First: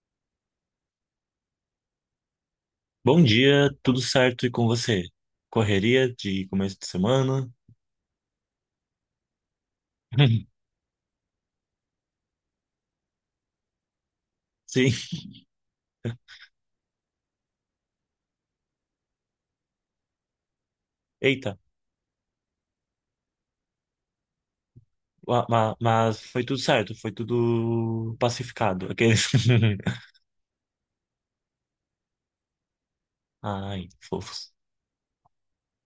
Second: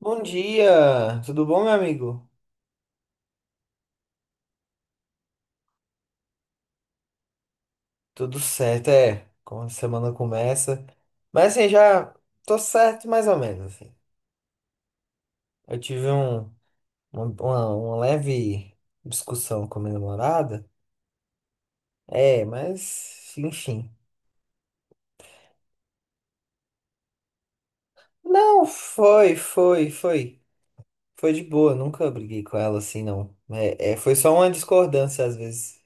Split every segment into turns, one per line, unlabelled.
Bom dia, tudo bom, meu amigo?
Bom dia, tudo certo e com você? Correria de começo de semana?
Tudo certo, é. Como a semana começa. Mas assim, já tô certo mais ou menos, assim.
Sim,
Eu tive um, uma leve discussão com a minha namorada.
eita,
É, mas enfim.
mas foi tudo certo, foi tudo
Não,
pacificado. Aqueles.
foi. Foi de boa, nunca briguei com ela assim, não.
Ai,
Foi só uma
fofos.
discordância às vezes.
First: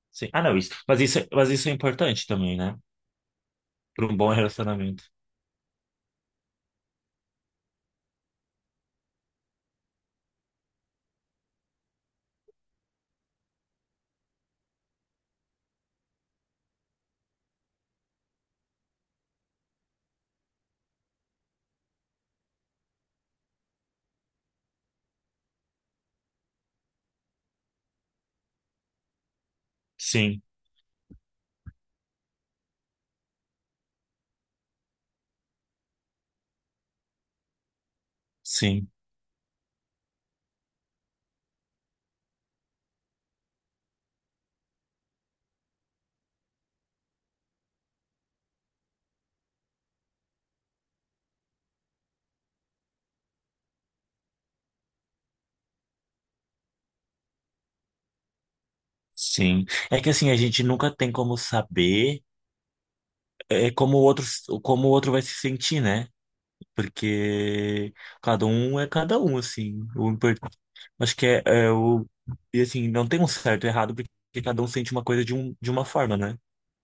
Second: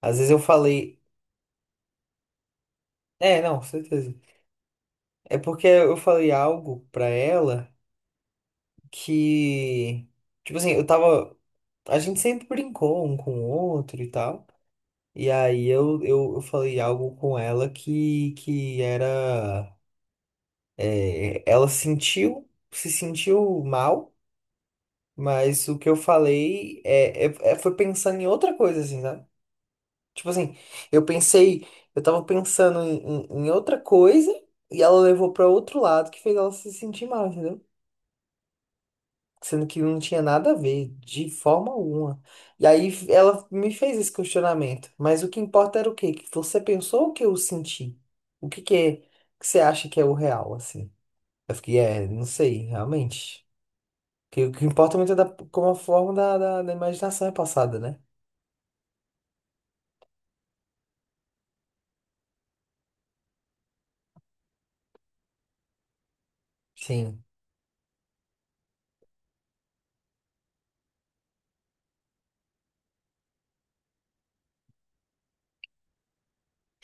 Às
Sim.
vezes eu
Ah, não, isso. Mas
falei.
isso é importante também, né?
É, não,
Para
certeza.
um bom relacionamento.
É porque eu falei algo pra ela, que, tipo assim, eu tava, a gente sempre brincou um com o outro e tal. E aí eu falei algo com ela que era, é, se sentiu mal, mas o que eu falei foi pensando em outra coisa, assim, sabe? Tipo
Sim,
assim, eu pensei, eu tava pensando em outra coisa e ela levou pra outro lado que fez ela se sentir mal, entendeu?
sim,
Sendo que não tinha nada a ver, de forma alguma. E aí ela me fez esse questionamento, mas o que importa era o quê? Que você pensou ou que eu senti? O que que é que você acha que é o real, assim? Eu fiquei, é, não sei, realmente. Que o que importa muito é da, como a forma da imaginação é passada, né?
sim. É que assim, a gente nunca tem como saber como o outro vai se sentir, né?
Sim.
Porque cada um é cada um, assim. O importante, acho que é, é o e assim, não tem um certo e errado, porque cada um sente uma coisa de uma forma, né?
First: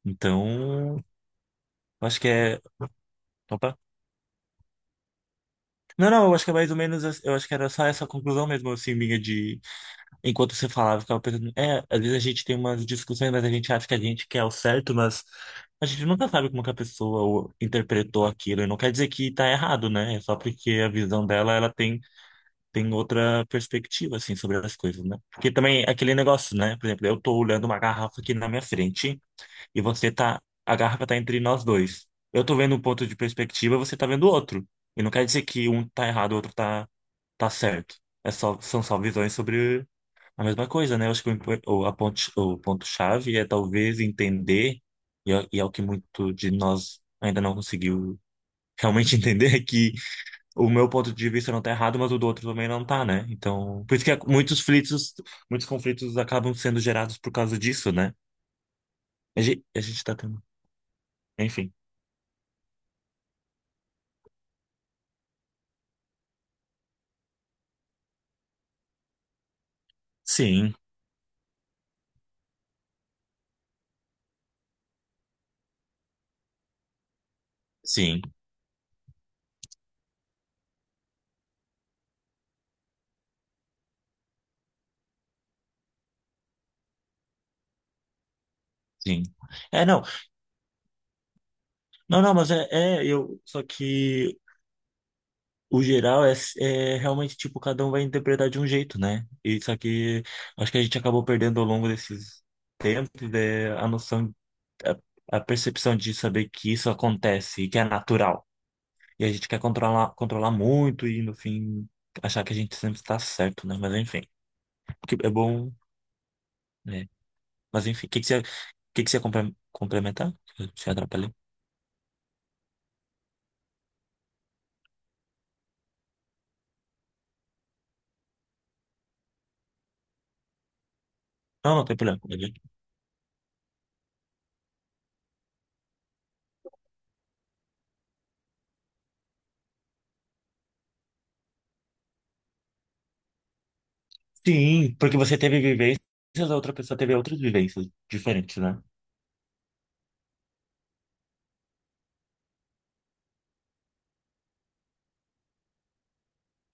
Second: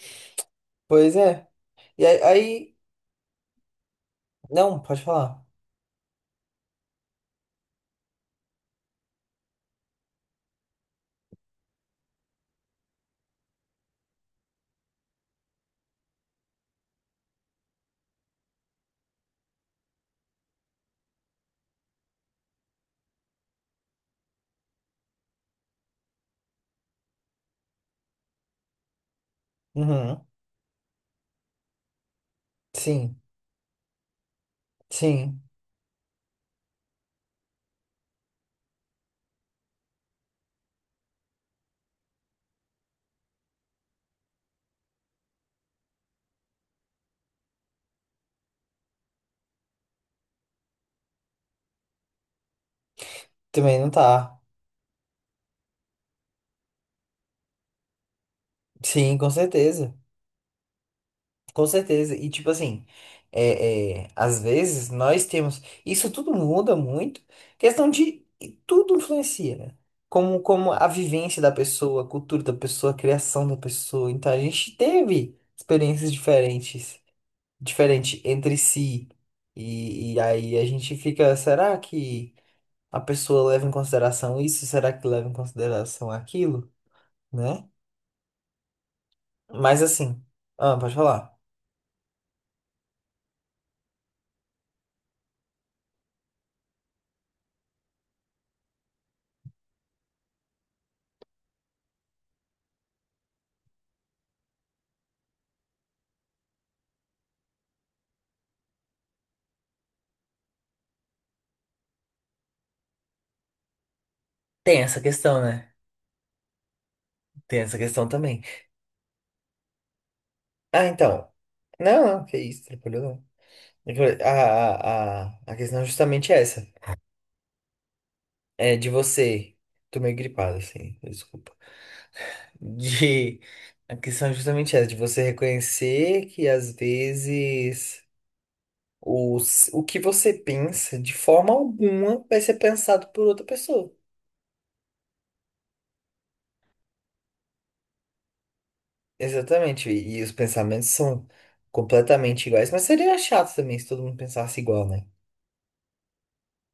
Então,
Pois é. E
eu acho
aí,
que é,
aí-
opa.
não, pode falar.
Não, não, eu acho que é mais ou menos, eu acho que era só essa conclusão mesmo, assim, minha de, enquanto você falava, eu ficava pensando, às vezes a gente tem umas discussões, mas a gente acha que a gente quer o certo, mas a gente nunca sabe como que a pessoa interpretou aquilo, e não quer dizer que tá errado, né? É só porque a visão dela, ela tem outra perspectiva, assim, sobre as coisas, né? Porque também é aquele negócio, né? Por exemplo, eu tô olhando uma garrafa aqui na minha frente e você
Uhum.
tá... A garrafa tá entre nós dois. Eu tô vendo um ponto de
Sim,
perspectiva, você tá vendo outro. E não quer
sim.
dizer que um tá errado, o outro tá, tá certo. É só, são só visões sobre a mesma coisa, né? Eu acho que o, impo- o, a ponte- o ponto-chave é talvez entender, e é o que muito de nós ainda não conseguiu realmente entender, o meu ponto de vista não tá errado, mas o do outro também não tá, né?
Também
Então,
não
por isso que
tá.
muitos conflitos acabam sendo gerados por causa disso, né?
Sim, com
A gente, a
certeza.
gente tá tendo,
Com
enfim.
certeza. E tipo assim, às vezes nós temos. Isso tudo muda muito. Questão de. Tudo influencia, né? Como, como
Sim,
a vivência da pessoa, a cultura da pessoa, a criação da pessoa. Então a gente teve experiências diferentes, diferente
sim,
entre si. E aí a gente fica, será que a pessoa leva em consideração isso? Será que leva em consideração aquilo? Né?
sim.
Mas
É, não,
assim, ah, pode falar.
não, não, mas é eu, só que o geral é realmente tipo cada um vai interpretar de um jeito, né? E só que acho que a gente acabou perdendo ao longo desses tempos, né, a noção, a percepção de saber que isso acontece e que é natural. E a gente quer controlar, controlar muito e, no fim, achar que a gente sempre está certo, né? Mas, enfim,
Tem essa
o que é
questão, né?
bom, né?
Tem essa
Mas,
questão
enfim, o que que você,
também.
o que que você ia complementar? Eu
Ah,
te
então.
atrapalhei.
Não, não, que isso, tranquilo não. É que a questão é justamente essa. É de você. Tô meio gripado, assim, desculpa.
Não, não tem problema.
De. A questão é justamente essa, de você reconhecer que às vezes o que você pensa, de forma alguma, vai ser pensado por outra pessoa.
Sim, porque você teve vivências, a outra pessoa teve outras vivências diferentes, né?
Exatamente. E os pensamentos são completamente iguais. Mas seria chato também se todo mundo pensasse igual, né?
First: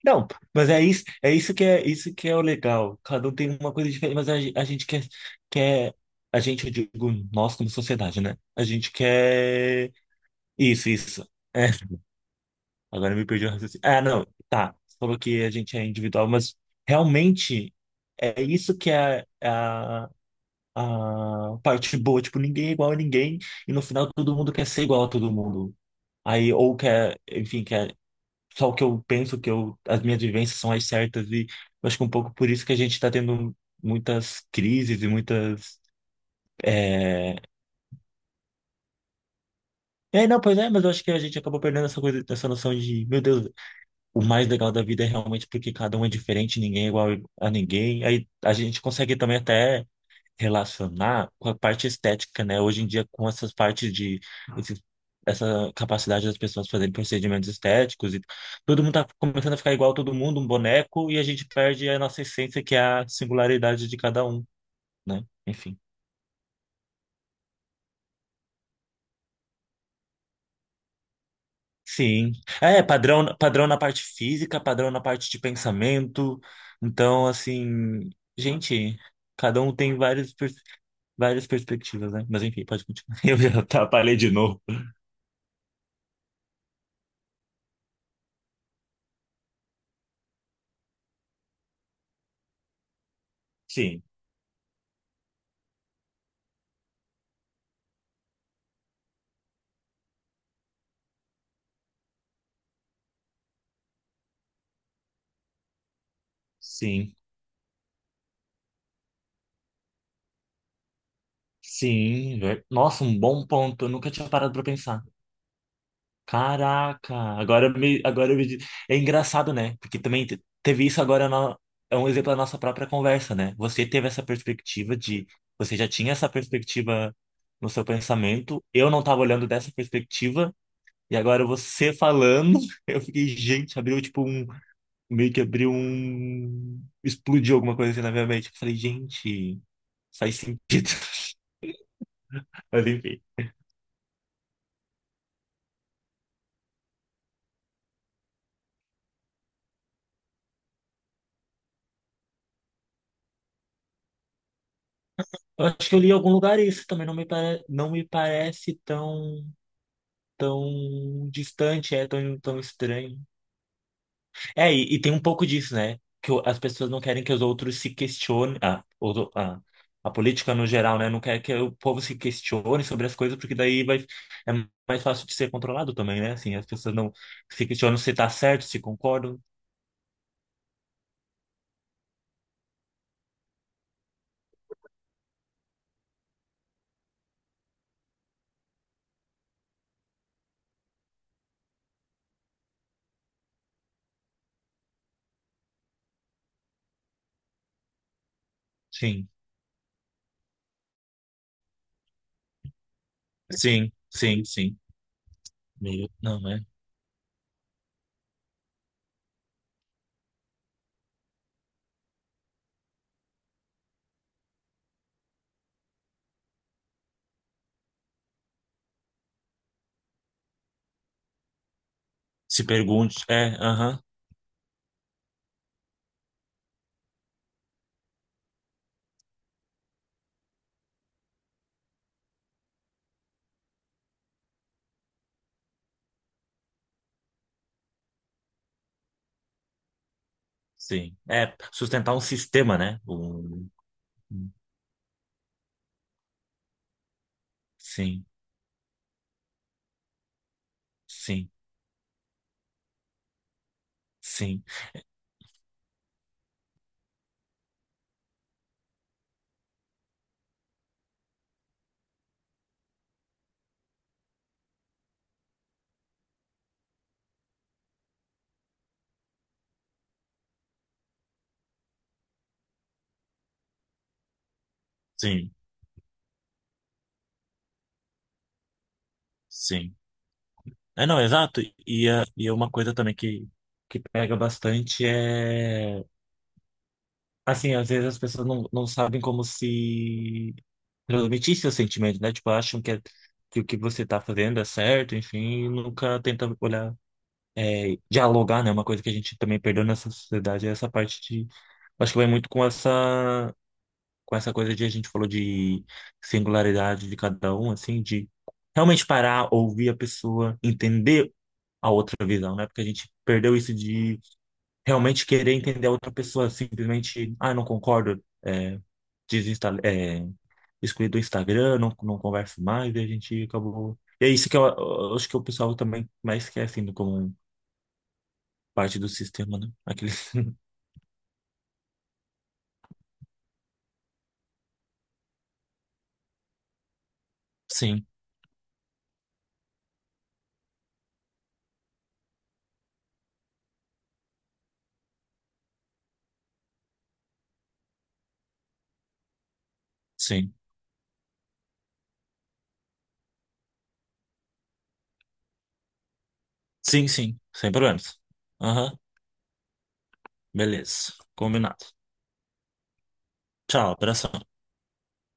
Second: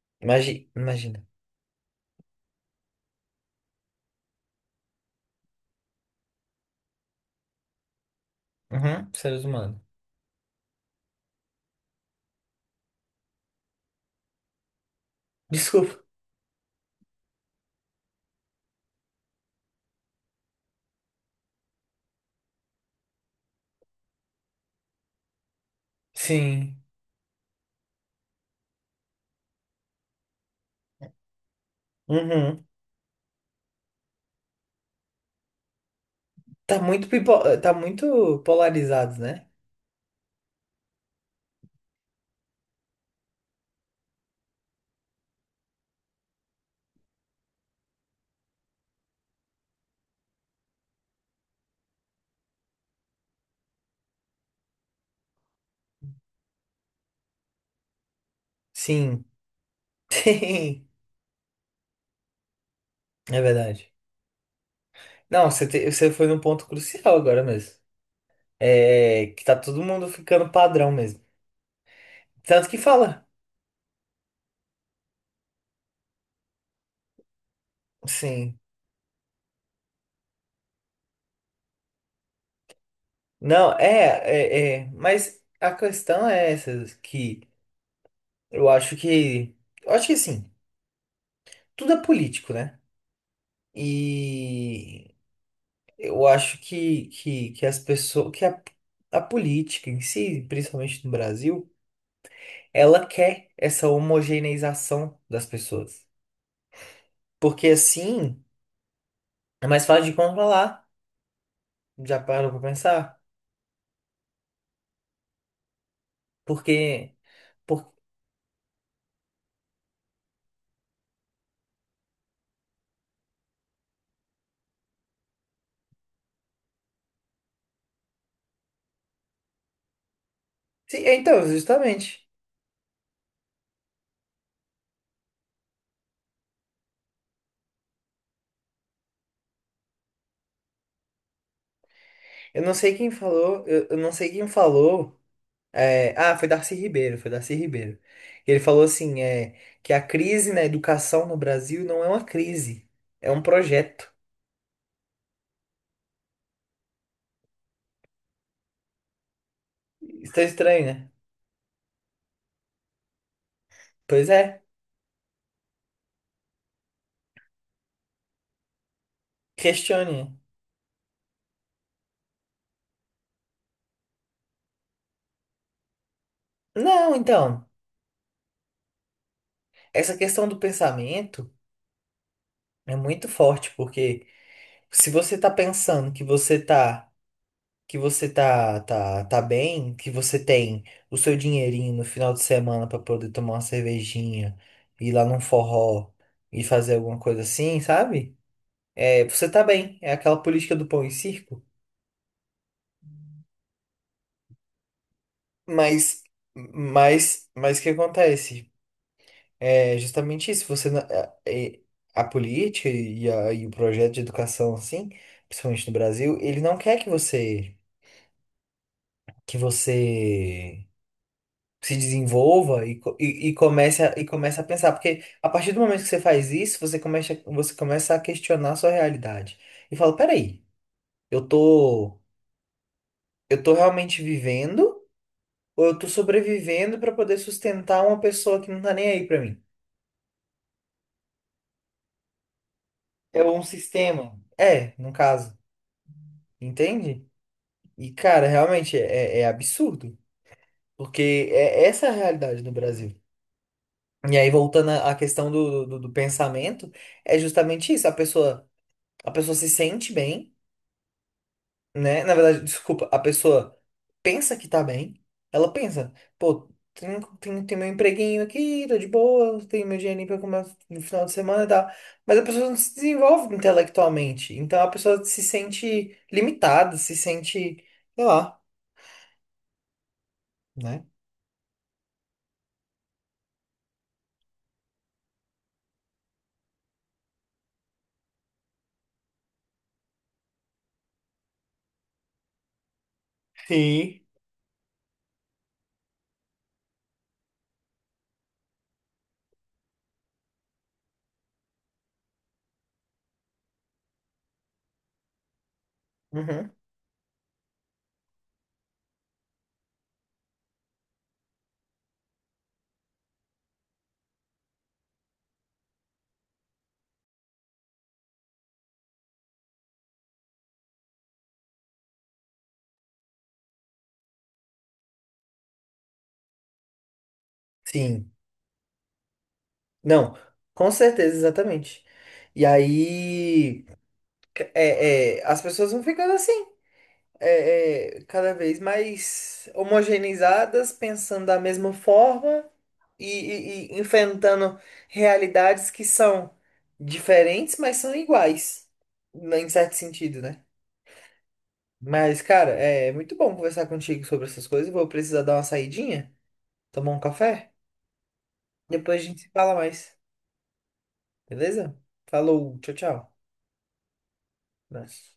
Não,
Imagina.
mas
Imagina.
é isso que é isso que é o legal. Cada um tem uma coisa diferente, mas a gente quer, a gente, eu digo, nós como sociedade, né? A gente
Uhum, ser humano.
quer isso, isso. É. Agora me perdi o raciocínio. Ah, não, tá. Você falou que a gente é
Desculpa.
individual, mas realmente é isso que é a parte boa. Tipo, ninguém é igual a ninguém e no final todo mundo quer ser igual a todo mundo. Aí, ou
Sim.
quer, enfim, quer só o que eu penso, que eu, as minhas vivências são as certas e eu acho que um pouco por
Uhum.
isso que a gente tá tendo muitas crises e muitas.
Tá muito pipo...
É...
tá muito polarizados, né?
é, não, pois é, mas eu acho que a gente acabou perdendo essa coisa, essa noção de, meu Deus. O mais legal da vida é realmente porque cada um é diferente, ninguém é igual a ninguém. Aí a gente consegue também até relacionar com a parte estética, né? Hoje em dia, com essas partes de esse- essa capacidade das pessoas fazerem procedimentos estéticos e todo mundo tá
Sim.
começando a ficar igual a todo mundo, um
Sim.
boneco, e a gente perde a nossa essência, que é a
É verdade.
singularidade de cada um, né?
Não,
Enfim.
você foi num ponto crucial agora mesmo. É que tá todo mundo ficando padrão mesmo.
Sim.
Tanto que
É,
fala.
padrão, padrão na parte física, padrão na parte de pensamento. Então, assim,
Sim.
gente, cada um tem várias perspectivas, né? Mas enfim, pode continuar. Eu já
Não,
atrapalhei de novo.
é. Mas a questão é essa, que eu acho que. Eu acho que assim, tudo é político, né?
Sim,
E eu acho que as pessoas. Que a política em si, principalmente no Brasil, ela quer essa homogeneização das pessoas.
sim,
Porque assim é mais fácil de controlar. Já
sim.
parou pra
Nossa,
pensar?
um bom ponto. Eu nunca tinha parado pra pensar. Caraca,
Porque,
agora eu
por...
me, agora eu me, di- É engraçado, né? Porque também teve isso agora na- é um exemplo da nossa própria conversa, né? Você teve essa perspectiva de você já tinha essa perspectiva no seu pensamento, eu não estava olhando dessa perspectiva
Sim, é,
e
então,
agora você
justamente.
falando, eu fiquei, gente, abriu tipo um meio que abriu um explodiu alguma coisa assim na minha mente. Eu falei, gente, faz sentido.
Eu não
Mas
sei quem
enfim.
falou, eu não sei quem falou. Ah, foi Darcy Ribeiro. Ele falou assim, é, que a crise na educação no Brasil não é uma crise, é um projeto.
Eu acho que eu li em algum lugar isso também não me parece tão
Está estranho, né?
tão distante, é tão, tão estranho.
Pois é,
É, e tem um pouco disso, né? Que o- as pessoas não querem que os outros se questionem. Ah, a
questione.
política no geral, né? Não quer que o povo se questione sobre as coisas, porque daí vai, é mais fácil de ser controlado também, né? Assim, as pessoas não,
Não, então,
se questionam se tá certo, se concordam.
essa questão do pensamento é muito forte, porque se você tá pensando que você tá bem, que você tem o seu dinheirinho no final de semana pra poder tomar uma cervejinha, ir lá num forró e fazer alguma coisa assim, sabe? É,
Sim,
você tá bem, é aquela política do pão e circo,
sim, sim, sim. Meio,
mas
não, né?
o que acontece? É justamente isso, você a política e o projeto de educação assim, principalmente no Brasil, ele não quer que você se
Se
desenvolva
pergunte. É, aham,
e comece a pensar. Porque a partir do momento que você faz isso, você começa a questionar a sua realidade. E fala, peraí, eu tô, eu tô realmente vivendo ou eu tô sobrevivendo para poder sustentar uma pessoa que não tá nem aí para mim?
sim. É, sustentar um sistema, né?
É um
Um,
sistema. É, no caso. Entende? E,
sim,
cara, realmente é, é absurdo. Porque
sim,
é essa é a realidade no Brasil. E aí,
sim,
voltando à questão do pensamento, é justamente isso. A pessoa. A pessoa se sente bem, né? Na verdade, desculpa, a pessoa pensa que tá bem, ela pensa, pô, tem meu empreguinho aqui, tô de boa, tenho meu dinheirinho pra comer no final de semana e tal. Mas a pessoa não se desenvolve intelectualmente, então a pessoa se
sim,
sente limitada, se sente, sei lá,
sim.
né?
É, não, exato. E é uma coisa também que pega bastante é. Assim, às vezes as pessoas não sabem como se transmitir seus sentimentos, né? Tipo, acham que, que o que você tá
Sim.
fazendo é certo, enfim, e nunca tenta olhar, dialogar, né? Uma coisa que a gente também perdeu nessa sociedade é essa parte de. Acho que vai muito com com essa coisa de a gente falou de
Uhum.
singularidade de cada um, assim, de realmente parar, ouvir a pessoa, entender a outra visão, né? Porque a gente perdeu isso de realmente querer entender a outra pessoa, simplesmente, ah, não concordo, é, desinsta, é, excluí do Instagram, não converso mais, e a gente acabou. E é isso que eu acho que o pessoal também mais quer, assim, como
Sim.
parte do sistema, né? Aquele...
Não, com certeza, exatamente. E aí, as pessoas vão ficando assim,
Sim,
cada vez mais homogeneizadas, pensando da mesma forma e enfrentando realidades que são diferentes, mas são iguais, né, em certo sentido,
sim.
né? Mas, cara, é muito bom conversar contigo sobre essas coisas. Vou precisar dar uma saidinha,
Sim,
tomar um
sim,
café.
sem problemas. Aham,
Depois a gente se fala mais,
beleza. Combinado.
beleza? Falou, tchau, tchau.
Tchau, abração.
Abraço.